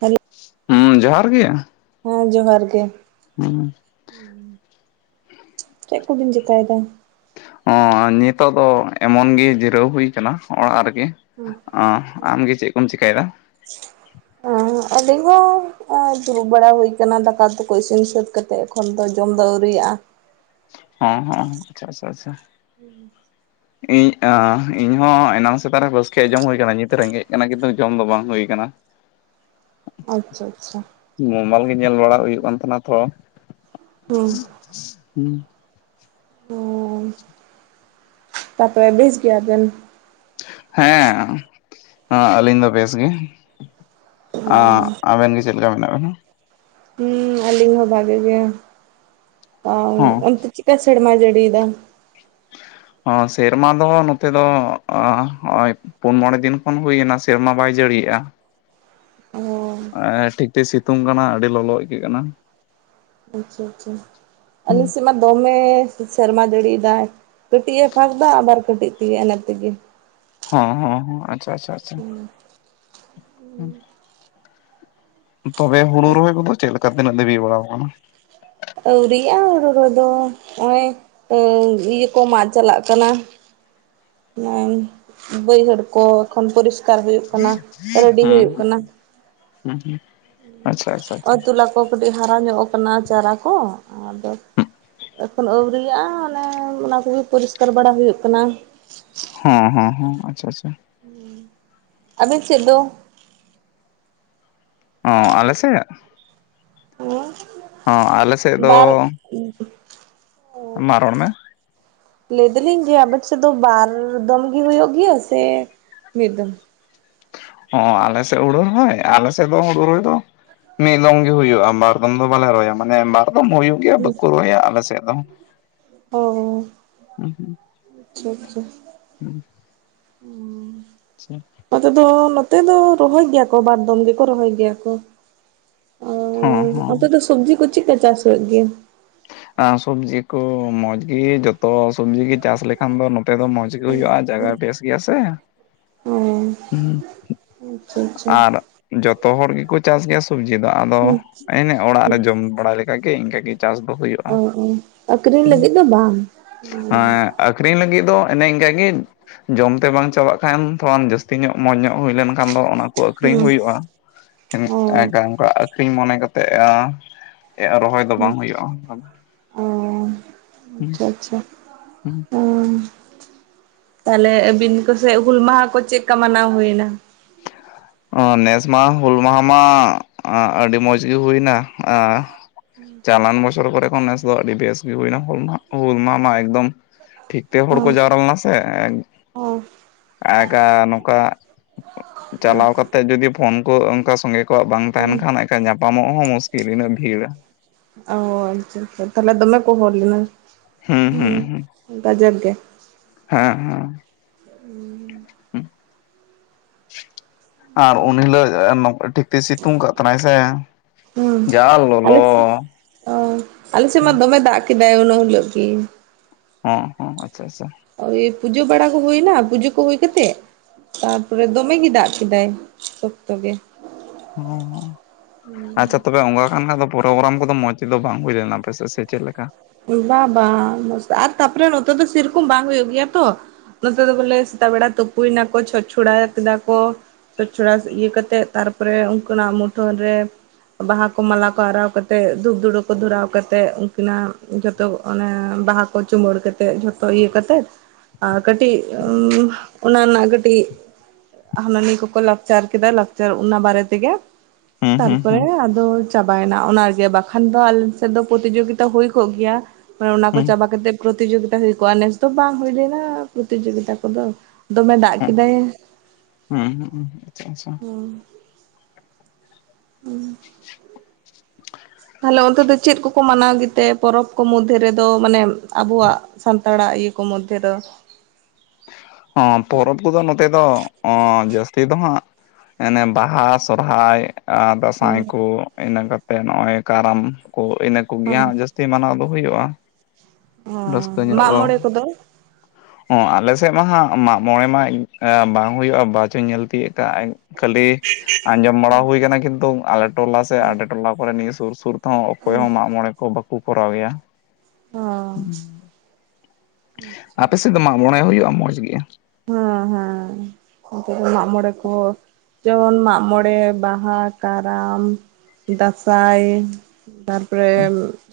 ᱦᱮᱞ ᱦᱩᱸ ᱡᱚᱦᱟᱨ ᱜᱮ ᱦᱮᱸ ᱡᱚᱦᱟᱨ ᱜᱮ ᱦᱩᱸ ᱪᱮᱫ ᱠᱚᱵᱤᱱ ᱪᱮᱠᱟᱭ ᱫᱟ ᱚᱸ ᱱᱤᱛᱚᱜ ᱫᱚ ᱮᱢᱚᱱ ᱜᱮ ᱡᱤᱨᱟᱹᱣ ᱦᱩᱭ ᱠᱟᱱᱟ ᱚᱲᱟᱜ ᱨᱮᱜᱮ ᱚᱸ ᱟᱢᱜᱮ ᱪᱮᱜ ᱠᱚᱢ ᱪᱮᱠᱟᱭᱫᱟ ᱚᱸ ᱟᱹᱞᱤᱧ ᱦᱚᱸ ᱫᱩᱲᱩᱵ ᱵᱟᱲᱟ ᱦᱩᱭ ᱠᱟᱱᱟ ᱫᱟᱠᱟ ᱩᱛᱩ ᱠᱚ ᱤᱥᱤᱱ ᱥᱟᱹᱛ ᱠᱟᱛᱮ ᱛᱮ ᱮᱠᱷᱚᱱ ᱫᱚ ᱡᱚᱢ ᱫᱚ ᱟᱹᱣᱨᱤᱭᱟᱜᱼᱟ ᱦᱸ ᱦᱸ ᱟᱪᱪᱷᱟ ᱟᱪᱪᱷᱟ ᱟᱪᱪᱷᱟ [inaudible] ᱤᱧ ᱟᱺ ᱤᱧᱦᱚᱸ ᱮᱱᱟᱝ ᱥᱮᱛᱟᱜ ᱨᱮ ᱵᱟᱹᱥᱠᱮᱭᱟᱜ ᱡᱚᱢ ᱦᱩᱭ ᱟᱠᱟᱱᱟ ᱱᱤᱛ ᱨᱮᱸᱜᱮᱡ ᱠᱟᱱᱟ ᱠᱤᱱᱛᱩ ᱡᱚᱢ ᱫᱚ ᱵᱟᱝ ᱦᱩᱭ ᱠᱟᱱᱟ ᱟᱪᱪᱷᱟ ᱟᱪᱪᱷᱟ ᱢᱳᱵᱟᱞ ᱜᱮ ᱧᱮᱞ ᱵᱟᱲᱟ ᱦᱩᱭᱩᱜ ᱠᱟᱱ ᱛᱟᱸᱦᱮᱱᱟ ᱛᱷᱚ ᱦᱩᱸ [unintelligible] ᱚ ᱛᱟᱯᱚᱨᱮ ᱵᱮᱥ ᱜᱮᱭᱟ ᱵᱮᱱ ᱦᱮᱸ ᱟᱹ ᱟᱹᱞᱤᱧ ᱫᱚ ᱵᱮᱥ ᱜᱮ ᱟᱸᱼᱟᱵᱮᱱ ᱜᱮ ᱪᱮᱫ ᱞᱮᱠᱟ ᱢᱮᱱᱟᱜ ᱵᱤᱱᱟ ᱦᱮᱸ ᱟᱹᱞᱤᱧ ᱦᱚᱸ ᱵᱷᱟᱜᱤ ᱜᱮ ᱚᱸ ᱦᱚᱸ ᱚᱱᱛᱮ ᱪᱮᱜᱠᱟ ᱥᱮᱨᱢᱟᱭ ᱡᱟᱹᱲᱤᱭᱮᱫᱟ ᱚᱸ ᱥᱮᱨᱢᱟ ᱫᱚ ᱱᱚᱛᱮ ᱫᱚ ᱟᱺ ᱯᱩᱱ ᱢᱚᱬᱮ ᱫᱤᱱ ᱠᱷᱚᱱ ᱦᱩᱭᱮᱱᱟ ᱥᱮᱨᱢᱟ ᱵᱟᱭ ᱡᱟᱹᱲᱤᱭᱮᱜᱼᱟ ᱚ ᱟᱸᱹ ᱴᱷᱤᱠ ᱴᱷᱤ ᱥᱤᱛᱩᱝ ᱠᱟᱱᱟ ᱟᱹᱰᱤ ᱞᱚᱞᱚ ᱟᱹᱭᱠᱟᱹᱜ ᱠᱟᱱᱟ ᱟᱪᱪᱷᱟ ᱟᱪᱪᱷᱟ ᱟᱹᱞᱤ ᱦᱩᱸ ᱥᱮᱫ ᱢᱟ ᱫᱚᱢᱮ ᱥᱮᱨᱢᱟ ᱡᱟᱹᱲᱤᱭᱮᱫᱟᱭ ᱠᱟᱹᱴᱤᱜᱼᱮ ᱯᱷᱟᱸᱠ ᱫᱟ ᱟᱵᱟᱨ ᱠᱟᱹᱴᱤᱡ ᱛᱮᱜᱮ ᱮᱱᱮᱜ ᱛᱮᱜᱮ ᱦᱟᱸ ᱦᱚᱸ ᱦᱚᱸ ᱟᱪᱪᱷᱟ ᱟᱪᱪᱷᱟ ᱟᱪᱪᱷᱟ ᱦᱩᱸ ᱛᱚᱵᱮ ᱦᱩᱲᱩ ᱨᱚᱦᱚᱭ ᱠᱚᱫᱚ ᱪᱮᱫ ᱞᱮᱠᱟ ᱛᱤᱱᱟᱹᱜ ᱫᱷᱟᱹᱵᱤᱜ ᱵᱟᱲᱟᱣ ᱠᱟᱱᱟ ᱟᱹᱣᱨᱤᱜᱼᱟ ᱦᱩᱲᱩ ᱨᱚᱭ ᱫᱚ ᱚᱸᱭ ᱚ ᱤᱭᱟᱹ ᱠᱚ ᱢᱟᱜ ᱪᱟᱞᱟᱜ ᱠᱟᱱᱟ [unintelligible] ᱵᱟᱹᱭᱦᱟᱹᱲ ᱠᱚ ᱮᱠᱷᱚᱱ ᱯᱚᱨᱤᱥᱠᱟᱨ ᱦᱩᱭᱩᱜ ᱠᱟᱱᱟ ᱨᱮᱰᱤ ᱦᱩᱭᱩᱜ ᱦᱩᱸ ᱠᱟᱱᱟ ᱦᱩᱸ ᱦᱩᱸ ᱟᱪᱪᱷᱟ ᱟᱪᱪᱷᱟ ᱟᱪᱪᱷᱟ ᱚᱸ ᱛᱩᱞᱟ ᱠᱚ ᱠᱟᱹᱴᱤᱡ ᱦᱟᱨᱟ ᱧᱚᱜ ᱟᱠᱟᱱᱟ ᱪᱟᱨᱟ ᱠᱚ ᱟᱫᱚ ᱮᱠᱷᱚᱱ ᱟᱹᱣᱨᱤᱭᱟᱜᱼᱟ ᱚᱱᱮ ᱚᱱᱟ ᱠᱚᱜᱮ ᱯᱚᱨᱤᱥᱠᱟᱨ ᱵᱟᱲᱟ ᱦᱩᱭᱩᱜ ᱠᱟᱱᱟ ᱦᱮᱸ ᱦᱮᱸ ᱦᱮᱸ ᱟᱪᱪᱷᱟ ᱟᱪᱪᱷᱟ ᱟᱵᱮᱱ ᱥᱮᱫ ᱫᱚ ᱚ ᱟᱞᱮ ᱥᱮᱜ ᱟᱞᱮ ᱥᱮᱫ ᱦᱮᱸ ᱫᱚ ᱵᱟᱨ ᱢᱟ ᱨᱚᱲ ᱢᱮ ᱞᱟᱹᱭ ᱫᱟᱹᱞᱤᱧ ᱡᱮ ᱟᱵᱮᱱ ᱥᱮᱫ ᱫᱚ ᱵᱟᱨ ᱫᱚᱢ ᱜᱮ ᱦᱩᱭᱩᱜ ᱜᱮᱭᱟ ᱥᱮ ᱢᱤᱫᱫᱚᱢ ᱦᱚᱸ ᱟᱞᱮ ᱥᱮᱫ ᱦᱩᱲᱩ ᱨᱚᱦᱚᱭ ᱟᱞᱮ ᱥᱮᱫ ᱫᱚ ᱦᱩᱲᱩ ᱨᱚᱭ ᱫᱚ ᱢᱤᱜ ᱫᱚᱢ ᱜᱮ ᱦᱩᱭᱩᱜᱜᱮᱭᱟ ᱵᱟᱨ ᱫᱚᱢ ᱫᱚ ᱵᱟᱞᱮ ᱨᱚᱦᱚᱭᱟ ᱢᱟᱱᱮ ᱵᱟᱨ ᱫᱚᱢ ᱦᱩᱭᱩᱜ ᱜᱮᱭᱟ ᱵᱟᱠᱚ ᱨᱚᱦᱚᱭᱟ ᱟᱞᱮᱥᱮᱫ ᱫᱚ ᱚ ᱟᱪᱪᱷᱟ ᱟᱪᱪᱷᱟ [inaudible] ᱦᱩᱸ ᱟᱪᱪᱷᱟ ᱱᱚᱛᱮ ᱫᱚ ᱱᱚᱛᱮ ᱫᱚ ᱨᱚᱦᱚᱭ ᱜᱮᱭᱟ ᱠᱚ ᱵᱟᱨ ᱫᱚᱢ ᱜᱮᱠᱚ ᱨᱚᱦᱚᱭ ᱜᱮᱭᱟ ᱠᱚ ᱚ ᱦᱚᱸ ᱦᱚᱸ ᱚᱱᱛᱮ ᱫᱚ ᱥᱚᱵᱡᱤ ᱠᱚ ᱪᱮᱫᱠᱟ ᱪᱟᱥ ᱦᱳᱭᱳᱜ ᱜᱮᱭᱟ ᱥᱚᱵᱡᱤ ᱠᱚ ᱢᱚᱡᱽ ᱜᱮ ᱡᱚᱛᱚ ᱥᱚᱵᱡᱤ ᱜᱮ ᱪᱟᱥ ᱞᱮᱠᱷᱟᱱ ᱫᱚ ᱱᱚᱛᱮᱫ ᱫᱚ ᱢᱚᱸᱡᱽ ᱜᱮ ᱦᱩᱭᱩᱜᱼᱟ ᱡᱟᱭᱜᱟ ᱵᱮᱥ ᱜᱮᱭᱟ ᱥᱮ ᱚ ᱦᱩᱸ ᱟᱪᱪᱷᱟ ᱟᱪᱪᱷᱟ ᱟᱨ ᱡᱚᱛᱚ ᱦᱚᱲ ᱜᱮᱠᱚ ᱪᱟᱥ ᱜᱮᱭᱟ ᱥᱚᱵᱡᱤ ᱫᱚ ᱟᱫᱚ ᱦᱩᱸ ᱮᱱᱮ ᱚᱲᱟᱜ ᱨᱮ ᱡᱚᱢ ᱵᱟᱲᱟ ᱞᱮᱠᱟᱜᱮ ᱤᱱᱠᱟᱹ ᱜᱮ ᱚ ᱚ ᱟᱹᱠᱷᱨᱤᱧ ᱞᱟᱹᱜᱤᱫ ᱫᱚ ᱵᱟᱝ ᱦᱮᱸ ᱟᱹᱠᱷᱨᱤᱧ ᱞᱟᱹᱜᱤᱫ ᱫᱚ ᱮᱱᱮ ᱤᱱᱠᱟ ᱜᱮ ᱡᱚᱢᱛᱮ ᱵᱟᱝ ᱪᱟᱵᱟᱜ ᱠᱷᱟᱱ ᱛᱷᱚᱲᱟᱱ ᱡᱟᱹᱥᱛᱤ ᱛᱤ ᱧᱚᱜ ᱢᱚᱸᱡᱽ ᱧᱚᱜ ᱦᱩᱭ ᱞᱮᱱᱠᱷᱟᱱ ᱫᱚ ᱚᱱᱟ ᱠᱚ ᱟᱠᱷᱨᱤᱧ ᱦᱩᱭᱩᱜᱼᱟ ᱚ ᱟᱠᱷᱨᱤᱧ ᱢᱚᱱᱮ ᱠᱟᱛᱮᱜ ᱟ ᱨᱚᱦᱚᱭ ᱫᱚ ᱵᱟᱝ ᱦᱩᱭᱩᱜᱼᱟ [inaudible] ᱚ ᱟᱪᱪᱷᱟ ᱟᱪᱪᱷᱟ ᱚ ᱛᱟᱦᱚᱞᱮ ᱟᱹᱵᱤᱱ ᱠᱚᱥᱮ ᱦᱩᱞ ᱢᱟᱦᱟ ᱠᱚ ᱪᱮᱫ ᱞᱮᱠᱟ ᱢᱟᱱᱟᱣ ᱦᱩᱭᱮᱱᱟ ᱱᱮᱥ ᱢᱟᱦᱟ ᱦᱩᱞ ᱢᱟᱦᱟ ᱢᱟ ᱟᱹᱰᱤ ᱢᱚᱡᱽ ᱜᱮ ᱦᱩᱭᱱᱟ ᱟ ᱪᱟᱞᱟᱱ ᱵᱚᱪᱚᱨ ᱠᱚᱨᱮᱠᱷᱚᱱ ᱱᱮᱥ [inaudible] ᱟᱹᱰᱤ ᱵᱮᱥ ᱜᱮ ᱦᱩᱭᱱᱟ ᱦᱩᱞ ᱢᱟ ᱦᱩᱞ ᱢᱟ ᱢᱟ ᱮᱠᱫᱚᱢ ᱴᱷᱤᱠ ᱛᱮ ᱦᱚᱲ ᱠᱚ ᱦᱚᱸ ᱡᱟᱣᱨᱟ ᱞᱮᱱᱟ ᱦᱚᱸ [inaudible] ᱟᱜᱟ ᱱᱚᱝᱠᱟ ᱪᱟᱞᱟᱣ ᱠᱟᱛᱮ ᱡᱩᱫᱤ ᱯᱷᱳᱱ ᱠᱚ ᱚᱱᱠᱟ ᱥᱚᱸᱜᱮ ᱠᱚᱣᱟᱜ ᱵᱟᱝ ᱛᱟᱦᱮᱱ ᱠᱷᱟᱱ ᱧᱟᱯᱟᱢᱚᱜ ᱦᱚᱸ ᱢᱩᱥᱠᱤᱞ ᱩᱱᱟᱹᱜ ᱵᱷᱤᱲ ᱚ ᱟᱪᱪᱷᱟ ᱟᱪᱪᱷᱟ ᱛᱟᱦᱚᱞᱮ ᱫᱚᱢ ᱠᱚ ᱦᱚᱲ ᱞᱮᱱᱟ ᱦᱩᱸ ᱦ ᱦᱩᱸ ᱦᱩᱸ ᱜᱟᱡᱟᱠ ᱜᱮ ᱦᱮᱸ ᱦᱮᱸ ᱟᱨ ᱩᱱ ᱦᱤᱞᱳᱜ ᱴᱷᱤᱠ ᱛᱮ ᱥᱤᱛᱩᱝ ᱠᱟᱜ ᱛᱟᱱᱟᱭ ᱥᱮ ᱦᱩᱸ ᱡᱟ ᱟᱞᱮ ᱥ ᱞᱚᱞᱚ ᱚ ᱟᱞᱮ ᱥᱮᱫ ᱢᱟ ᱫᱚᱢᱮ ᱫᱟᱜ ᱫᱟᱭ ᱱᱚᱦᱩᱞ ᱠᱤ [unintelligible] ᱦᱚᱸ ᱦᱚᱸ ᱟᱪᱪᱷᱟ ᱟᱪᱪᱷᱟ ᱳᱭ ᱯᱩᱡᱟᱹ ᱵᱟᱲᱟ ᱠᱚ ᱦᱩᱭᱱᱟ ᱯᱩᱡᱟᱹ ᱠᱚ ᱦᱩᱭ ᱠᱟᱛᱮᱫ ᱛᱟᱨᱯᱚᱨᱮ ᱫᱚᱢᱮᱜᱮᱭ ᱫᱟᱜ ᱠᱮᱫᱟᱭ ᱥᱚᱠᱛᱚ ᱜᱮ ᱦᱩᱸᱦᱩᱸ ᱟᱪᱪᱷᱟ ᱛᱚᱵᱮ ᱚᱱᱠᱟ ᱠᱟᱱ ᱠᱷᱟᱱ ᱫᱚ ᱯᱨᱳᱜᱨᱟᱢ ᱠᱚᱫᱚ ᱢᱚᱡᱽ ᱛᱮᱫᱚ ᱵᱟᱝ ᱦᱩᱭ ᱞᱮᱱᱟ ᱯᱮᱥᱮ ᱥᱮ ᱪᱮᱫ ᱞᱮᱠᱟ ᱵᱟᱝ ᱵᱟᱝ [inaudible] ᱟᱨ ᱛᱟᱯᱚᱨᱮ ᱱᱚᱛᱮ ᱫᱚ ᱥᱮᱨᱚᱠᱚᱢ ᱵᱟᱝ ᱦᱩᱭᱩᱜ ᱜᱮᱭᱟ ᱛᱚ ᱱᱚᱛᱮ ᱫᱚ ᱵᱚᱞᱮ ᱥᱮᱛᱟᱜ ᱵᱮᱲᱟ ᱛᱩᱯᱩᱭᱱᱟ ᱠᱚ ᱪᱷᱚᱪ ᱪᱷᱚᱲᱟ ᱠᱮᱫᱟ ᱠᱚ ᱪᱷᱚᱪ ᱪᱷᱚᱲᱟ ᱤᱭᱟᱹ ᱠᱟ ᱠᱟᱛᱮᱫ ᱛᱟᱨᱯᱚᱨᱮ ᱩᱱᱠᱤᱱᱟᱜ ᱢᱩᱴᱷᱟᱹᱱ ᱨᱮ ᱵᱟᱦᱟ ᱠᱚ ᱢᱟᱞᱟ ᱠᱚ ᱟᱨᱟᱣ ᱠᱟᱛᱮᱮᱫ ᱫᱷᱩᱯ ᱫᱷᱩᱲᱩ ᱠᱚ ᱫᱷᱚᱨᱟᱣ ᱠᱟᱛᱮᱜ ᱩᱱᱠᱤᱱᱟᱜ ᱡᱚᱛᱚ ᱚᱱᱮ ᱵᱟᱦᱟ ᱠᱚ ᱪᱩᱢᱟᱹᱟᱹᱲ ᱠᱟ ᱠᱟᱛᱮᱮᱫ ᱡᱷᱚᱛᱚ ᱤᱭᱟᱹ ᱠᱟᱛᱮᱫ ᱟᱨ ᱠᱟᱹᱴᱤᱡ ᱩ ᱚᱱᱟ ᱨᱮᱱᱟᱜ ᱠᱟᱹᱴᱤᱡ ᱦᱟᱱᱟᱹᱱᱤ ᱠᱚᱠᱚ ᱞᱟᱠᱪᱟᱨ ᱠᱮᱫᱟ ᱞᱟᱠᱪᱟᱨ ᱚᱱᱟ ᱵᱟᱨᱮ ᱛᱮᱜᱮ ᱦᱩᱸ ᱦᱩᱸ ᱛᱟᱨᱯᱚᱨᱮ ᱦᱩᱸ ᱟᱫᱚ ᱪᱟᱵᱟᱭᱮᱱᱟ ᱚᱱᱟᱜᱮ ᱵᱟᱠᱷᱟᱱ ᱫᱚ ᱟᱞ ᱥᱮᱫ ᱫᱚ ᱯᱨᱚᱛᱤᱡᱳᱜᱤᱛᱟ ᱦᱩᱭᱼᱟ ᱠᱚᱜ ᱜᱮᱭᱟ ᱢᱮ ᱚᱱᱟ ᱠᱚ ᱦᱩᱸ ᱪᱟᱵᱟ ᱠᱟᱛᱮ ᱯᱨᱚᱛᱤᱤᱡᱳᱜᱤᱛᱟ ᱦᱩᱭ ᱠᱚᱜᱼᱟ ᱱᱮᱥ ᱫᱚ ᱵᱟᱝ ᱦᱩᱭ ᱞᱮᱱᱟ ᱯᱨᱚᱛᱤᱡᱳᱜᱤᱛᱟ ᱠᱚᱫᱚ ᱫᱚᱢᱮ ᱫᱟᱜ ᱠᱮᱫᱟᱭ ᱦᱩᱸ ᱦᱩᱸ ᱦᱩᱸ ᱟᱪᱪᱷᱟ ᱟᱪᱪᱷᱟ ᱦᱮᱸ [unintelligible] ᱛᱟᱦᱚᱞᱮ ᱚᱱᱛᱮ ᱫᱚ ᱪᱮᱫ ᱠᱚᱠᱚ ᱢᱟᱱᱟᱣ ᱜᱮᱛᱮ ᱯᱚᱨᱚᱵᱽ ᱠᱚ ᱢᱚᱫᱽᱫᱷᱮ ᱨᱮᱫᱚ ᱢᱟᱱᱮ ᱟᱵᱚᱣᱟᱜ ᱥᱟᱱᱛᱟᱲᱟᱜ ᱤᱭᱟᱹ ᱠᱚ ᱢᱚᱫᱽᱫᱷᱮ ᱫᱚ ᱯᱚᱨᱚᱵᱽ ᱠᱚᱫᱚ ᱱᱚᱛᱮ ᱫᱚ ᱚᱸ ᱡᱟᱹᱥᱛᱤ ᱫᱚ ᱦᱟᱸᱜ ᱚᱱᱮ ᱵᱟᱦᱟ ᱥᱚᱨᱦᱟᱭ ᱟᱨ ᱦᱮᱸ ᱫᱟᱸᱥᱟᱭ ᱠᱚ ᱤᱱᱟᱹ ᱠᱟᱛᱮᱜ ᱱᱚᱜᱚᱭ ᱠᱟᱨᱟᱢ ᱠᱚ ᱤᱱᱟᱹ ᱠᱚᱜᱮ ᱦᱮᱸ ᱦᱟᱸᱜ ᱡᱟᱥᱛᱤ ᱢᱟᱱᱟᱣ ᱫᱚ ᱦᱩᱭᱩᱜᱼᱟ ᱨᱟᱹᱥᱠᱟᱹ ᱧᱚᱜ ᱢᱟᱜ ᱫᱚ ᱢᱚᱬᱮ ᱠᱚᱫᱚ ᱚ ᱟᱞᱮ ᱥᱮᱫ ᱢᱟ ᱦᱟᱸᱜ ᱢᱟᱜ ᱢᱚᱬᱮ ᱢᱟᱜ ᱵᱟᱝ ᱦᱩᱭᱩᱜᱼᱟ ᱵᱟ ᱪᱚᱧ ᱧᱮᱞ ᱛᱤᱭᱳᱜ ᱠᱟᱜᱼᱟ ᱠᱷᱟᱹᱞᱤ ᱟᱸᱡᱚᱢ ᱵᱟᱲᱟ ᱦᱩᱭ ᱠᱟᱱᱟ ᱠᱤᱱᱛᱩ ᱟᱞᱮ ᱴᱚᱞᱟ ᱥᱮ ᱟᱞᱮ ᱴᱚᱞᱟ ᱠᱚᱨᱮ ᱱᱤᱭᱟᱹ ᱥᱩᱨ ᱥᱩᱨ ᱚᱠᱚᱭ ᱦᱚᱸ ᱢᱟᱜ ᱢᱚᱬᱮ ᱠᱚ ᱵᱟᱠᱚ ᱠᱚᱨᱟᱣ ᱮᱭᱟ ᱚ ᱟᱯᱮ ᱥᱮᱫ ᱫᱚ ᱢᱟᱜ ᱢᱚᱬᱮ ᱦᱩᱭᱩᱜᱼᱟ ᱢᱚᱡᱽ ᱜᱮ ᱦᱮᱸ ᱦᱮᱸ ᱱᱛᱮ ᱫᱚ ᱢᱟᱜᱢᱚᱬᱮ ᱠᱚ ᱡᱮᱢᱚᱱ ᱢᱟᱜ ᱢᱚᱬᱮ ᱵᱟᱦᱟ ᱠᱟᱨᱟᱢ ᱫᱟᱸᱥᱟᱭ ᱛᱟᱨᱯᱚᱨᱮ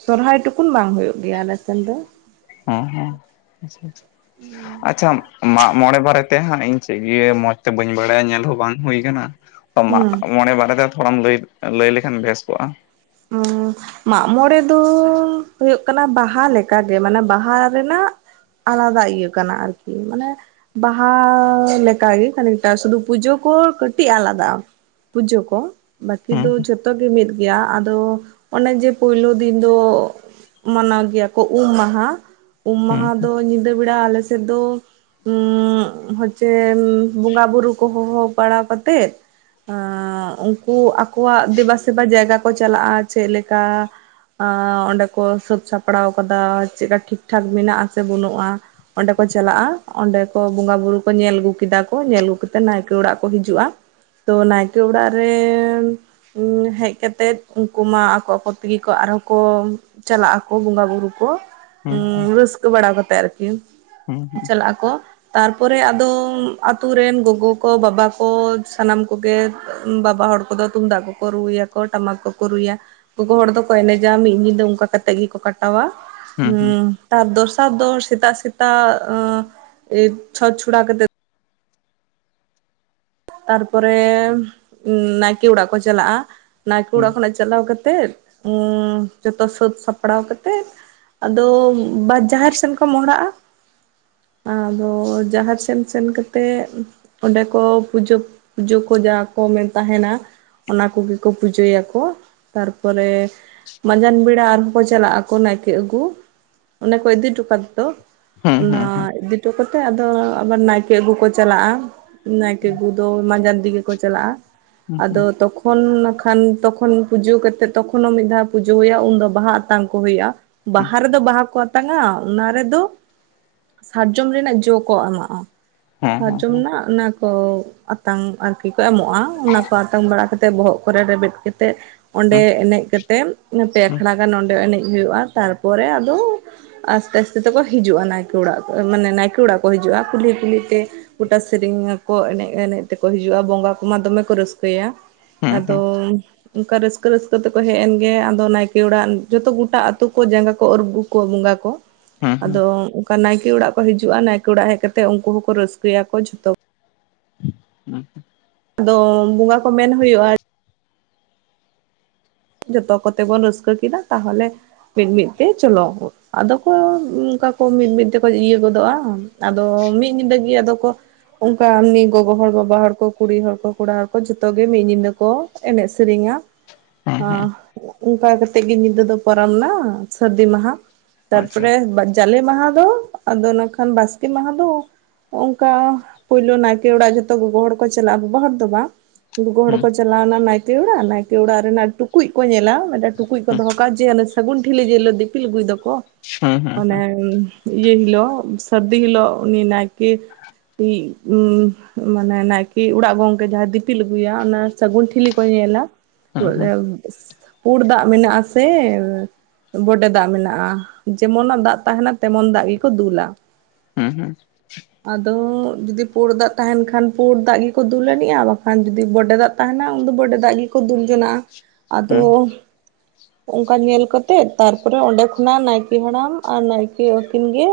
ᱥᱚᱨᱦᱟᱭ ᱴᱩᱠᱩᱩᱱ ᱵᱟᱝ ᱦᱩᱭᱩᱜ ᱜᱮᱭᱟ ᱟᱞᱮᱥᱱ ᱫᱚ ᱦᱚᱸ ᱦᱚᱸ ᱟᱪᱪᱷᱟ ᱢᱚᱬᱮ ᱵᱟᱨᱮ ᱛᱮ ᱦᱟᱸᱜ ᱤᱧ ᱪᱮᱫ ᱜᱮ ᱢᱚᱸᱡᱽ ᱛᱮ ᱵᱟᱹᱧ ᱵᱟᱲᱟᱭᱟ ᱧᱮᱞ ᱦᱚᱸ ᱵᱟᱝ ᱦᱩᱭ ᱟᱠᱟᱱᱟᱜ ᱦᱩᱸ ᱢᱚᱬᱮ ᱵᱟᱨᱮᱛᱮ ᱛᱷᱚᱲᱟᱢ ᱞᱟᱹᱭ ᱞᱟᱹᱭ ᱞᱮᱠᱷᱟᱱ ᱵᱮᱥ ᱠᱚᱜᱼᱟ ᱦᱩᱸ ᱢᱟᱜᱢᱚᱲᱮ ᱫᱚ ᱦᱩᱭᱩᱜ ᱠᱟᱱᱟ ᱵᱟᱦᱟ ᱞᱮᱠᱟᱜᱮ ᱢᱟᱱᱮ ᱵᱟᱦᱟ ᱨᱮᱱᱟᱜ ᱟᱞᱟᱫᱟ ᱤᱭᱟᱹ ᱠᱟᱱᱟ ᱟᱨᱠᱤ ᱢᱟᱱᱮ ᱵᱟᱦᱟ ᱞᱮᱠᱟᱜᱮ ᱠᱷᱟᱱᱤᱠᱴᱟ ᱥᱩᱫᱩ ᱯᱩᱡᱳ ᱠᱚ ᱠᱟᱹᱴᱤᱡ ᱟᱞᱟᱫᱟ-ᱟ ᱯᱩᱡᱳ ᱠᱚ ᱵᱟᱹᱠᱤ ᱦᱩᱸ ᱫᱚ ᱡᱷᱚᱛᱚ ᱜᱮ ᱢᱤᱫ ᱜᱮᱭᱟ ᱟᱫᱚ ᱚᱱᱮ ᱡᱮ ᱯᱳᱭᱞᱳ ᱫᱤᱱ ᱫᱚ ᱢᱟᱱᱟᱣ ᱜᱮᱭᱟ ᱠᱚ ᱩᱢ ᱢᱟᱦᱟ ᱩᱢ ᱦᱩᱸ ᱢᱟᱦᱟ ᱫᱚ ᱧᱤᱫᱟᱹ ᱵᱮᱲᱟ ᱟᱞᱮ ᱥᱮᱫ ᱫᱚ ᱦᱚᱪᱪᱷᱮ ᱵᱚᱸᱜᱟ ᱵᱩᱨᱩ ᱠᱚ ᱦᱚᱦᱚ ᱵᱟᱲᱟ ᱠᱟᱛᱮᱜ ᱮ ᱩᱱᱠᱩ ᱟᱠᱚᱣᱟᱜ ᱫᱮᱵᱟ ᱥᱮᱵᱟ ᱡᱟᱭᱜᱟ ᱠᱚ ᱪᱟᱞᱟᱜᱼᱟ ᱪᱮᱫ ᱞᱮᱠᱟ ᱚᱸᱰᱮ ᱠᱚ ᱥᱟᱹᱛ ᱥᱟᱯᱲᱟᱣ ᱠᱟᱫᱟ ᱪᱮᱫᱠᱟ ᱴᱷᱤᱠᱴᱷᱟᱠ ᱢᱮᱱᱟᱜ ᱟᱥᱮ ᱵᱟᱹᱱᱩᱜᱼᱟ ᱚᱸᱰᱮ ᱠᱚ ᱪᱟᱞᱟᱜᱼᱟ ᱚᱸᱰᱮ ᱠᱚ ᱵᱚᱸᱜᱟ ᱵᱩᱨᱩ ᱠᱚ ᱧᱮᱞ ᱟᱹᱜᱩ ᱠᱮᱫᱟ ᱠᱚ ᱧᱮᱞ ᱟᱹᱜ ᱠᱟᱛᱮ ᱱᱟᱭᱠᱮ ᱚᱲᱟᱜ ᱠᱚ ᱦᱤᱡᱩᱜᱼᱟ ᱛᱚ ᱱᱟᱭᱠᱮ ᱚᱲᱟᱜ ᱨᱮ ᱦᱮᱡ ᱠᱟᱛᱮᱜ ᱛᱮᱫ ᱩᱱᱠᱩ ᱢᱟ ᱟᱠᱚ ᱟᱠᱚ ᱛᱮᱜᱮ ᱠᱚ ᱟᱨᱦᱚᱸ ᱠᱚ ᱪᱟᱞᱟᱜ ᱟᱠᱚ ᱵᱚᱸᱜᱟ ᱵᱩᱨᱩ ᱠᱚ ᱦᱩᱸ ᱨᱟᱹᱥᱠᱟᱹ ᱵᱟᱲᱟ ᱠᱟᱛᱮᱜ ᱟᱨᱠᱤ ᱦᱩᱸ ᱦᱩᱸ ᱪᱟᱞᱟᱜ ᱟᱠᱚ ᱛᱟᱨᱯᱚᱨᱮ ᱟᱫᱚ ᱟᱛᱳ ᱨᱮᱱ ᱜᱚᱜᱚ ᱠᱚ ᱵᱟᱵᱟ ᱠᱚ ᱥᱟᱱᱟᱢ ᱠᱚᱜᱮ ᱵᱟᱵᱟ ᱦᱚᱲ ᱛᱩᱢ ᱫᱟᱜ ᱠᱚ ᱠᱚ ᱨᱩᱭᱟ ᱠᱚ ᱴᱟᱢᱟᱠ ᱠᱚᱠᱚ ᱨᱩᱭᱟ ᱜᱚᱜᱚ ᱦᱚᱲ ᱫᱚᱠᱚ ᱮᱱᱮᱡᱟ ᱢᱤᱫ ᱧᱤᱫᱟᱹ ᱚᱱᱠᱟ ᱠᱟᱛᱮᱜ ᱜᱮᱠᱚ ᱠᱟᱴᱟ ᱟ ᱦᱩᱸ ᱛᱟᱨ ᱫᱚᱥᱟᱨ ᱫᱚ ᱥᱮᱛᱟᱜ ᱥᱮᱛᱟᱜ ᱪᱷᱚᱸᱪ ᱪᱷᱚᱲᱟ ᱠᱟᱛᱮᱜ ᱛᱟᱨᱯᱚᱨᱮ ᱱᱟᱭᱠᱮ ᱚᱲᱟᱜ ᱠᱚ ᱪᱟᱞᱟᱜᱼᱟ ᱱᱟᱭᱠᱮ ᱚᱲᱟᱜ ᱠᱷᱚᱱᱟᱜ ᱪᱟᱞᱟᱣ ᱠᱟᱛᱮᱮᱫ ᱡᱚᱛᱚ ᱥᱟᱹᱛ ᱥᱟᱯᱲᱟᱣ ᱠᱟᱛᱮᱫ ᱟᱫᱚ ᱵᱟᱫᱽ ᱡᱟᱦᱮᱨ ᱥᱮᱱ ᱠᱚ ᱢᱚᱦᱲᱟᱜᱼᱟ ᱟᱫᱚ ᱡᱟᱦᱮᱨ ᱥᱮᱱ ᱥᱮᱱ ᱠᱟᱛᱮ ᱚᱸᱰᱮ ᱠᱚ ᱯᱩᱡᱳ ᱯᱩᱡᱳ ᱠᱚ ᱡᱟᱦᱟᱸᱟ ᱠᱚ ᱢᱮᱱ ᱛᱟᱦᱮᱱᱟ ᱚᱱᱟ ᱠᱚᱜᱮ ᱠᱚ ᱯᱩᱡᱟᱹᱭᱟᱠᱚ ᱛᱟᱨᱯᱚᱨᱮ ᱢᱟᱸᱡᱟᱱ ᱵᱮᱲᱟ ᱟᱨᱦᱚᱸ ᱠᱚ ᱪᱟᱞᱟᱜ ᱟᱠᱚ ᱱᱟᱭᱠᱮ ᱟᱹᱜᱩ ᱚᱱᱮ ᱠᱚ ᱤᱫᱤ ᱦᱚᱴᱚ ᱠᱟᱫᱮ ᱫᱚ ᱦᱩᱸ ᱚᱱᱟ ᱦᱩᱸ ᱦᱩᱸ ᱤᱫᱤ ᱦᱚᱴᱚ ᱠᱟᱛᱮᱜ ᱟᱫᱚ ᱟᱵᱟᱨ ᱱᱟᱭᱠᱮ ᱟᱹᱜᱩ ᱠᱚ ᱪᱟᱞᱟᱜᱼᱟ ᱱᱟ ᱫᱚ ᱢᱟᱡᱟᱱ ᱫᱤᱜᱮ ᱠᱚ ᱦᱩᱸ ᱦᱩᱸ ᱪᱟᱞᱟᱜᱼᱟ ᱦᱩᱸ ᱛᱚᱠᱷᱚᱱ ᱱᱟᱠᱷᱟᱱ ᱛᱚᱠᱷᱚᱱ ᱯᱩᱡᱳ ᱠᱟᱛᱮᱫ ᱛᱚᱠᱷᱚᱱ ᱦᱚᱸ ᱢᱤᱫ ᱫᱷᱟᱣ ᱯᱩᱡᱳ ᱦᱩᱭᱩᱜᱼᱟ ᱩᱱᱫᱚ ᱵᱟᱦᱟ ᱟᱛᱟᱝ ᱠᱚ ᱦᱩᱭᱩᱜᱼᱟ ᱵᱟᱦᱟ ᱨᱮᱫᱚ ᱵᱟᱦᱟ ᱠᱚ ᱟᱛᱟᱝᱟ ᱚᱱᱟ ᱨᱮᱫᱚ ᱥᱟᱨᱡᱚᱢ ᱨᱮᱱᱟᱜ ᱡᱚ ᱠᱚ ᱮᱢᱟᱜᱼᱟ ᱦᱮᱸ ᱦᱮᱸ ᱥᱟᱨᱡᱚᱢ ᱦᱮᱸ ᱨᱮᱱᱟᱜ ᱚᱱᱟ ᱠᱚ ᱟᱛᱟᱝ ᱟᱨᱠᱤ ᱠᱚ ᱮᱢᱚᱜᱼᱟ ᱚᱱᱟ ᱠᱚ ᱟᱛᱟᱝ ᱵᱟᱲᱟ ᱠᱟᱛᱮᱫ ᱵᱚᱦᱚᱜ ᱠᱚᱨᱮ ᱨᱮᱵᱮᱫ ᱠᱟᱛᱮᱫ ᱚᱸᱰᱮ ᱮᱱᱮᱡ ᱠᱟᱛᱮᱜ ᱯᱮ ᱟᱠᱷᱲᱟ ᱜᱟᱱ ᱚᱸᱰᱮ ᱮᱱᱮᱡ ᱦᱩᱭᱩᱜᱼᱟ ᱛᱟᱨᱯᱚᱨᱮ ᱟᱫᱚ ᱟᱥᱛᱮ ᱟᱥᱛᱮ ᱛᱮᱠᱚ ᱦᱤᱡᱩᱜᱼᱟ ᱱᱟᱭᱠᱮ ᱚᱲᱟᱜ ᱢᱟᱱᱮ ᱱᱟᱭᱠᱮ ᱚᱲᱟᱜ ᱠᱚ ᱦᱤᱡᱩᱜᱼᱟ ᱠᱩᱞᱦᱤ ᱠᱩᱞᱦᱤ ᱛᱮ ᱠᱚᱴᱟ ᱥᱮᱨᱮᱧ ᱠᱚ ᱮᱱᱮᱡ ᱮᱱᱮᱡ ᱛᱮᱠᱚ ᱦᱤᱡᱩᱜᱼᱟ ᱵᱚᱸᱜᱟ ᱠᱚᱢᱟ ᱫᱚᱢᱮ ᱠᱚ ᱨᱟᱹᱥᱠᱟᱹᱭᱟ ᱦᱩᱸ ᱦᱩᱸ ᱦᱩᱸ ᱦᱩᱸ ᱟᱫᱚ ᱚᱱᱠᱟ ᱨᱟᱹᱥᱠᱟᱹ ᱨᱟᱹᱥᱠᱟᱹ ᱛᱮᱠᱚ ᱦᱮᱡ ᱮᱱ ᱜᱮ ᱟᱫᱚ ᱱᱟᱭᱠᱮ ᱚᱲᱟᱜ ᱡᱚᱛᱚ ᱜᱚᱴᱟ ᱟᱛᱩ ᱠᱚ ᱡᱟᱸᱜᱟ ᱠᱚ ᱩᱨᱜᱩ ᱠᱩᱣᱟᱜ ᱵᱚᱸᱜᱟ ᱠᱚ ᱦᱩᱸ ᱟᱫᱚ ᱦᱩᱸ ᱚᱱᱠᱟ ᱱᱟᱭᱠᱮ ᱚᱲᱟᱜ ᱠᱚ ᱦᱤᱡᱩᱜᱼᱟ ᱱᱟᱭᱠᱮ ᱚᱲᱟᱜ ᱦᱮᱡ ᱠᱟᱛᱮ ᱩᱱᱠᱩ ᱦᱚᱸᱠᱚ ᱨᱟᱹᱥᱠᱟᱹᱭᱟ ᱠᱚ ᱡᱷᱚᱛᱚ ᱠᱚ ᱦᱩᱸ ᱟᱫᱚ ᱵᱚᱸᱜᱟ ᱠᱚ ᱢᱮᱱ ᱦᱩᱭᱩᱜᱼᱟ ᱡᱚᱛᱚ ᱠᱚᱛᱮ ᱵᱚᱱ ᱨᱟᱹᱥᱠᱟᱹ ᱠᱮᱫᱟ ᱛᱟᱦᱚᱞᱮ ᱢᱤᱫ ᱢᱤᱫ ᱛᱮ ᱪᱚᱞᱚ ᱟᱫᱚ ᱠᱚ ᱚᱱᱠᱟ ᱠᱚ ᱢᱤᱫ ᱢᱤᱫ ᱛᱮᱠᱚ ᱤᱭᱟᱹ ᱜᱚᱫᱚᱜᱼᱟ ᱟᱫᱚ ᱢᱤᱫ ᱧᱤᱫᱟᱹ ᱜᱮ ᱟᱫᱚ ᱠᱚ ᱚᱱᱠᱟ ᱮᱢᱱᱤ ᱜᱚᱜᱚ ᱦᱚᱲ ᱵᱟᱵᱟ ᱦᱚᱲ ᱠᱚ ᱠᱩᱲᱤ ᱦᱚᱲ ᱠᱚ ᱠᱚᱲᱟ ᱦᱚᱲ ᱠᱚ ᱡᱚᱛᱚ ᱜᱮ ᱢᱤᱫ ᱧᱤᱫᱟᱹ ᱠᱚ ᱮᱱᱮᱡ ᱥᱮᱨᱮᱧᱟ ᱦᱩᱸ ᱦᱩᱸ ᱚᱱᱠᱟ ᱠᱟᱛᱮᱜ ᱜᱮ ᱧᱤᱫᱟᱹ ᱫᱚ ᱯᱟᱨᱚᱢᱱᱟ ᱥᱟᱹᱨᱫᱤ ᱢᱟᱦᱟ ᱟᱪᱪᱷᱟ ᱛᱟᱨᱯᱚᱨᱮ ᱡᱟᱞᱮ ᱢᱟᱦᱟ ᱫᱚ ᱟᱫᱚ ᱠᱷᱟᱱ ᱵᱟᱥᱠᱮ ᱢᱟᱦᱟ ᱫᱚ ᱚᱱᱠᱟ ᱯᱩᱭᱞᱳ ᱱᱟᱭᱠᱮ ᱚᱲᱟᱜ ᱡᱷᱚᱛᱚ ᱜᱚᱜᱚ ᱦᱚᱲ ᱠᱚ ᱪᱟᱞᱟᱜᱼᱟ ᱵᱟᱵᱟ ᱦᱚᱲ ᱫᱚ ᱵᱟᱝ ᱜᱩᱜᱚ ᱦᱚᱲ ᱦᱩᱸ ᱠᱚ ᱪᱟᱞᱟᱣ ᱮᱱᱟ ᱱᱟᱭᱠᱮ ᱚᱲᱟᱜ ᱱᱟᱭᱠᱮ ᱚᱲᱟᱜ ᱨᱮᱱᱟᱜ ᱴᱩᱠᱩᱡ ᱠᱚ ᱧᱮᱞᱟ ᱢᱤᱫᱴᱮᱡ ᱴᱩᱠᱩᱡ ᱠᱚ ᱫᱚᱦᱚ ᱠᱟᱜᱼᱟ ᱥᱟᱹᱜᱩᱱ ᱴᱷᱤᱞᱤ ᱡᱮᱦᱤᱞᱚᱜ ᱫᱤᱯᱤᱞ ᱟᱜᱩᱭ ᱫᱚᱠᱚ ᱦᱩᱸ ᱢᱟᱱᱮ ᱦᱩᱸ ᱤᱭᱟᱹ ᱦᱤᱞᱳᱜ ᱥᱟᱹᱨᱫᱤ ᱦᱤᱞᱳᱜ ᱩᱱᱤ ᱱᱟᱭᱠᱮ ᱢᱟᱱᱮ ᱱᱟᱭᱠᱮ ᱚᱲᱟᱜ ᱜᱚᱝᱠᱮ ᱡᱟᱦᱟᱸᱭ ᱫᱤᱯᱤᱞ ᱟᱹᱜᱩᱭᱟ ᱚᱱᱟ ᱥᱟᱹᱜᱩᱱ ᱴᱷᱤᱞᱤ ᱠᱚ ᱧᱮᱞᱟ ᱦᱩᱸ ᱦᱩᱸ ᱯᱩᱲ ᱫᱟᱜ ᱢᱮᱱᱟᱜ ᱟᱥᱮ ᱵᱚᱰᱮ ᱫᱟᱜ ᱢᱮᱱᱟᱜᱼᱟ ᱡᱮᱢᱚᱱ ᱱᱟᱜ ᱫᱟᱜ ᱛᱟᱦᱮᱱᱟ ᱛᱮᱢᱚᱱ ᱫᱟᱜ ᱜᱮᱠᱚ ᱫᱩᱞᱟ ᱦᱩᱸ ᱦᱩᱸ ᱟᱫᱚ ᱡᱩᱫᱤ ᱯᱩᱲ ᱫᱟᱜ ᱛᱟᱦᱮᱱ ᱠᱷᱟᱱ ᱯᱩᱲ ᱫᱟᱜ ᱜᱮᱠᱚ ᱫᱩᱞ ᱟᱱᱤᱜᱼᱟ ᱵᱟᱠᱷᱟᱱ ᱡᱩᱫᱤ ᱵᱚᱰᱮ ᱫᱟᱜ ᱛᱟᱦᱮᱱᱟ ᱩᱱ ᱫᱚ ᱵᱚᱰᱮ ᱫᱟᱜ ᱜᱮᱠᱚ ᱫᱩᱞ ᱡᱚᱱᱟᱜ ᱟᱫᱚ ᱦᱩᱸ ᱦᱩᱸ ᱚᱱᱠᱟ ᱧᱮᱞ ᱠᱟᱛᱮᱜ ᱛᱟᱨᱯᱚᱨᱮ ᱚᱸᱰᱮ ᱠᱷᱚᱱᱟᱜ ᱱᱟᱭᱠᱮ ᱦᱟᱲᱟᱢ ᱟᱨ ᱱᱟᱭᱠᱮ ᱟᱹᱠᱤᱱ ᱜᱮ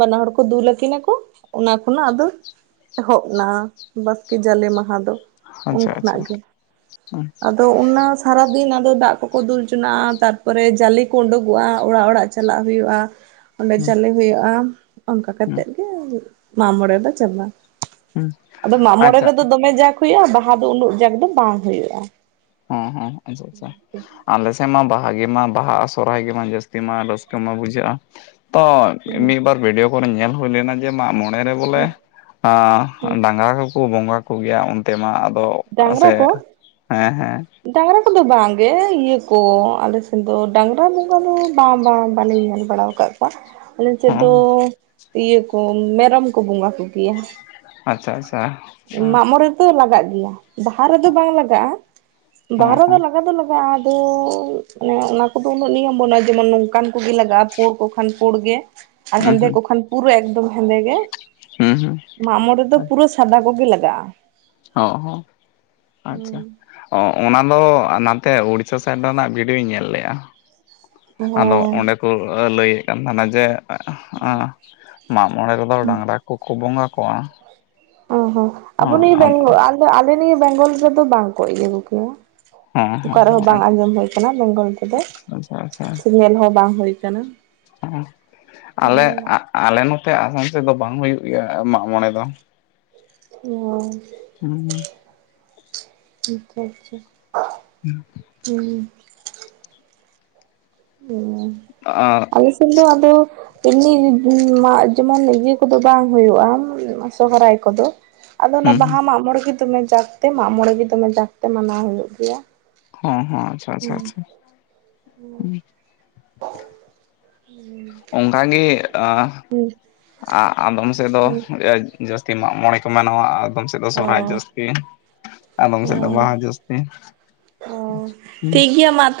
ᱵᱟᱱᱟ ᱦᱚᱲ ᱠᱚ ᱫᱩᱞᱠᱤᱱᱟ ᱠᱚ ᱚᱱᱟ ᱠᱷᱚᱱᱟᱜ ᱟᱫᱚ ᱮᱦᱚᱵ ᱱᱟ ᱵᱟᱥᱠᱮ ᱡᱟᱞᱮ ᱢᱟᱦᱟ ᱫᱚ ᱩᱱ ᱟᱪᱪᱷᱟ ᱟᱪᱪᱷᱟ ᱠᱷᱚᱱᱟᱜ ᱦᱩᱸ ᱥᱟᱨᱟ ᱫᱤᱱ ᱟᱫᱚ ᱫᱟᱜ ᱠᱚᱠᱚ ᱫᱩᱞ ᱦᱚᱪᱚᱱᱟᱜᱼᱟ ᱛᱟᱨᱯᱚᱨᱮ ᱡᱟᱞᱮ ᱠᱚ ᱩᱰᱩᱠᱚᱜᱼᱟ ᱚᱲᱟᱜ ᱚᱲᱟᱜ ᱪᱟᱞᱟᱜ ᱦᱩᱭᱩᱜᱼᱟ ᱚᱸᱰᱮ ᱦᱩᱸ ᱡᱟᱞᱮ ᱦᱩᱭᱩᱜᱼᱟ ᱚᱱᱠᱟ ᱦᱩᱸ ᱦᱩᱸ ᱟᱪᱪᱷᱟ ᱦᱮᱸ ᱠᱟᱛᱮᱮᱫ ᱦᱮᱸ ᱜᱮ ᱢᱟᱜ ᱢᱚᱬᱮ ᱫᱚ ᱪᱟᱵᱟ ᱟᱫᱚ ᱢᱟᱜᱢᱚᱬᱮ ᱨᱮᱫᱚ ᱫᱚᱢᱮ ᱡᱟᱠ ᱦᱩᱭᱩᱜᱼᱟ ᱵᱟᱦᱟ ᱫᱚ ᱩᱱᱟᱹᱜ ᱡᱟᱠ ᱫᱚ ᱵᱟᱝ ᱦᱩᱭᱩᱜᱼᱟ ᱦᱩᱸ ᱦᱩᱸ ᱟᱪᱪᱷᱟ ᱟᱪᱪᱷᱟ ᱟᱞᱮ ᱥᱮᱫ ᱢᱟ ᱵᱟᱦᱟᱜ ᱜᱮᱢᱟ ᱵᱟᱦᱟ ᱥᱚᱨᱦᱟᱭ ᱜᱮᱢᱟ ᱡᱟᱹᱥᱛᱤ ᱢᱟ ᱨᱟᱹᱥᱠᱟᱹ ᱢᱟ ᱵᱩᱡᱷᱟᱹᱜᱼᱟ ᱛᱚ ᱢᱤᱫᱵᱟᱨ ᱵᱷᱤᱰᱭᱳ ᱠᱚᱨᱮ ᱧᱮᱞ ᱦᱩᱭ ᱞᱮᱱᱟ ᱡᱮ ᱢᱟᱜ ᱢᱚᱬᱮ ᱨᱮ ᱵᱚᱞᱮ ᱰᱟᱝᱜᱟ ᱠᱚ ᱵᱚᱸᱜᱟ ᱠᱚᱜᱮᱭᱟ ᱚᱱᱛᱮ ᱢᱟ ᱟᱫᱚ ᱰᱟᱝᱨᱟ ᱥᱮ ᱠᱚ ᱦᱮᱸ ᱦᱮᱸ ᱰᱟᱝᱨᱟ ᱠᱚᱫᱚ ᱵᱟᱝᱜᱮ ᱤᱭᱟᱹ ᱠᱚ ᱟᱞᱮ ᱥᱮᱫ ᱫᱚ ᱰᱟᱝᱨᱟ ᱵᱚᱸᱜᱟ ᱫᱚ ᱵᱟᱝ ᱵᱟᱝ ᱵᱟᱞᱮ ᱧᱮᱞ ᱵᱟᱲᱟ ᱟᱠᱟᱫ ᱠᱚᱣᱟ ᱟᱞᱮ ᱥᱮᱫ ᱫᱚ ᱦᱚᱸ ᱤᱭᱟᱹ ᱠᱚ ᱢᱮᱨᱚᱢ ᱠᱚ ᱵᱚᱸᱜᱟ ᱠᱚᱜᱮᱭᱟ ᱟᱪᱪᱷᱟ ᱟᱪᱪᱷᱟ ᱢᱟᱜ ᱢᱚᱬᱮ ᱫᱚ ᱞᱟᱜᱟᱜ ᱜᱮᱭᱟ ᱵᱟᱦᱟ ᱨᱮᱫᱚ ᱵᱟᱝ ᱞᱟᱜᱟᱜᱼᱟ ᱵᱟᱦᱟ ᱦᱚᱸ ᱨᱮᱫᱚ ᱦᱚᱸ ᱞᱟᱜᱟ ᱫᱚ ᱞᱟᱜ ᱛᱚᱵᱮ ᱟᱫᱚ ᱢᱟᱱᱮ ᱚᱱᱟ ᱠᱚᱫᱚ ᱩᱱᱟᱹᱜ ᱱᱤᱭᱚᱢ ᱵᱟᱹᱱᱩᱜᱼᱟ ᱡᱮᱢᱚᱱ ᱱᱚᱝᱠᱟᱱ ᱠᱚᱜᱮ ᱞᱟᱜᱟᱜᱼᱟ ᱯᱩᱲᱠᱚ ᱠᱷᱟᱱ ᱯᱩᱲ ᱜᱮ ᱟᱨ ᱦᱩᱸ ᱦᱮᱸᱫᱮ ᱦᱩᱸ ᱠᱚ ᱠᱷᱟᱱ ᱯᱩᱨᱟᱹ ᱮᱠᱫᱚᱢ ᱦᱮᱸᱫᱮ ᱜᱮ ᱦᱩᱸ ᱦᱩᱸ ᱢᱟᱜᱢᱚᱨᱮ ᱫᱚ ᱯᱩᱨᱟᱹ ᱥᱟᱫᱟ ᱠᱚᱜᱮ ᱞᱟᱜᱟᱜᱼᱟ ᱦᱚ ᱦᱚᱸ ᱟᱪᱪᱷᱟ ᱚ ᱚᱱᱟ ᱫᱚ ᱱᱟᱛᱮ ᱩᱲᱤᱥᱥᱟ ᱥᱟᱭᱤᱰ ᱨᱮᱱᱟᱜ ᱵᱷᱤᱰᱭᱳᱧ ᱧᱮᱞ ᱞᱮᱫᱜᱼᱟ ᱟᱫᱚ ᱦᱚᱸ ᱚᱸᱰᱮ ᱠᱚ ᱞᱟᱹᱭᱮᱫ ᱠᱟᱱ ᱛᱟᱦᱮᱱᱟ ᱡᱮ ᱢᱟᱜ ᱢᱚᱬᱮ ᱨᱮᱫᱚ ᱰᱟᱝᱨᱟ ᱠᱚᱠᱚ ᱵᱚᱸᱜᱟ ᱠᱚᱣᱟ ᱚ ᱦᱚᱸ ᱟᱵᱚ ᱦᱚᱸ ᱱᱤᱭᱟᱹ ᱟᱫᱚ ᱵᱮᱜᱚᱞ ᱟᱞᱮ ᱱᱤᱭᱟᱹ ᱵᱮᱝᱜᱚᱞ ᱨᱮᱫᱚ ᱵᱟᱝᱠᱚ ᱤᱭᱟᱹ ᱠᱚᱜᱮᱭᱟ ᱦᱚᱸ ᱚᱠᱟ ᱦᱚᱸ ᱨᱮᱦᱚᱸ ᱦᱚᱸ ᱵᱟᱝ ᱟᱸᱡᱚᱢ ᱦᱩᱭ ᱟᱠᱟᱱᱟ ᱵᱮᱝᱜᱚᱞ ᱛᱮᱫᱚ ᱟᱪᱪᱷᱟ ᱟᱪᱪᱷᱟ ᱟᱪᱪᱷᱟ ᱥᱮ ᱧᱮᱞ ᱦᱚᱸ ᱵᱟᱝ ᱦᱩᱭ ᱟᱠᱟᱱᱟ ᱚ ᱟᱞᱮ ᱟᱞᱮ ᱱᱚᱛᱮ ᱟᱥᱟᱱ ᱥᱮᱫ ᱵᱟᱝ ᱦᱩᱭᱩᱜ ᱜᱮᱭᱟ ᱢᱟᱜ ᱢᱚᱬᱮ ᱫᱚ ᱚ ᱦᱩᱸ ᱟᱪᱪᱷᱟ ᱟᱪᱪᱷᱟ ᱦᱩᱸ ᱦᱩᱸ ᱚ [unintelligible] ᱟᱨ [unintelligible] ᱠᱤᱱᱛᱩ ᱟᱫᱚ ᱮᱢᱱᱤ ᱵᱟ ᱡᱮᱢᱚᱱ ᱤᱭᱟᱹ ᱠᱚᱫᱚ ᱵᱟᱝ ᱦᱩᱭᱩᱜᱼᱟ ᱥᱚᱦᱚᱨᱟᱭ ᱠᱚᱫᱚ ᱟᱫᱚ ᱚᱱᱟ ᱵᱟᱦᱟ ᱦᱩᱸ ᱢᱟᱜ ᱢᱚᱬᱮ ᱜᱮ ᱫᱚᱢᱮ ᱡᱟᱠ ᱛᱮ ᱢᱟᱜ ᱢᱚᱬᱮ ᱜᱮ ᱫᱚᱢᱮ ᱡᱟᱠ ᱛᱮ ᱢᱟᱱᱟᱣ ᱦᱩᱭᱩᱜ ᱜᱮᱭᱟ ᱦᱚᱸ ᱦᱚᱸ ᱟᱪᱪᱷᱟ ᱟᱪᱪᱷᱟ ᱟᱪᱪᱷᱟ ᱦᱩᱸ ᱚᱱᱠᱟᱜᱮ ᱟ ᱟ-ᱟᱫᱚᱢ ᱥᱮᱫ ᱫᱚ ᱡᱟᱹᱥᱛᱤ ᱢᱟᱜ ᱢᱚᱬᱮ ᱠᱚ ᱢᱱᱟᱣᱟ ᱟᱫᱚᱢ ᱥᱮᱫ ᱫᱚ ᱥᱚᱦᱨᱟᱭ ᱚ ᱡᱟᱹᱥᱛᱤ ᱟᱫᱚᱢ ᱥᱮᱫ ᱫᱚ ᱦᱮᱸ ᱵᱟᱦᱟ ᱡᱟᱹᱥᱛᱤ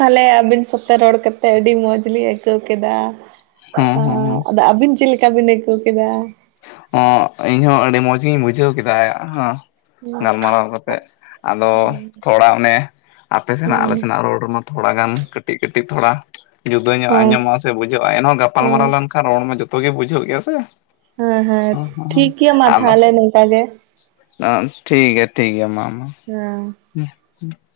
ᱛᱟᱞᱦᱮ ᱟᱹᱵᱤᱱ ᱥᱟᱶᱛᱮ ᱨᱚᱲ ᱠᱟᱛᱮᱫ ᱟᱹᱰᱤ ᱢᱚᱡᱽ ᱞᱤᱧ ᱟᱹᱭᱠᱟᱹᱣ ᱠᱮᱫᱟ ᱦᱮᱸ ᱚᱸ ᱦᱮᱸ ᱦᱮᱸ ᱟᱫᱚ ᱟᱹᱵᱤᱱ ᱪᱮᱫ ᱞᱮᱠᱟ ᱵᱤᱱ ᱟᱹᱭᱠᱟᱹᱣ ᱠᱮᱫᱟ ᱮᱸ ᱤᱧ ᱦᱚᱸ ᱟᱹᱰᱤ ᱢᱚᱡᱽ ᱜᱮᱤᱧ ᱵᱩᱡᱷᱟᱹᱣ ᱠᱮᱫᱟ ᱦᱚᱸ ᱜᱟᱞᱢᱟᱨᱟᱣ ᱠᱟᱛᱮ ᱟᱫᱚ ᱛᱷᱚᱲᱟ ᱚᱱᱮ ᱟᱯᱮ ᱥᱮᱱᱟᱜ ᱟᱞᱮ ᱦᱮᱸ ᱥᱮᱱᱟᱜ ᱨᱚᱲ ᱨᱮᱢᱟ ᱛᱷᱚᱲᱟ ᱜᱟᱱ ᱠᱟᱹᱴᱤᱡ ᱠᱟᱹᱴᱤᱡ ᱛᱷᱚᱲᱟ ᱡᱩᱫᱟᱹ ᱧᱚᱜ ᱦᱮᱸ ᱟᱸᱡᱚᱢᱚᱜᱼᱟ ᱥᱮ ᱵᱩᱡᱷᱟᱹᱜᱼᱟ ᱮᱱᱦᱚᱸ ᱜᱟᱯᱟᱞᱢᱟᱨᱟᱣ ᱞᱮᱱᱠᱷᱟᱱ ᱨᱚᱲ ᱢᱟ ᱡᱚᱛᱚ ᱜᱮ ᱵᱩᱡᱷᱟᱹᱣᱚᱜ ᱜᱮᱭᱟ ᱥᱮ ᱦᱮᱸ ᱦᱮᱸ ᱚ ᱦᱚᱸ ᱴᱷᱤᱠ ᱜᱮᱭᱟ ᱢᱟ ᱛᱟᱦᱞᱮ ᱱᱤᱝᱠᱟ ᱜᱮ ᱮᱸ ᱴᱷᱤᱠ ᱜᱮᱭᱟ ᱴᱷᱤᱠ ᱜᱮᱭᱟ ᱢᱟ ᱢᱟ ᱦᱮᱸ ᱦᱮᱸ ᱦᱩᱸ [unintelligible]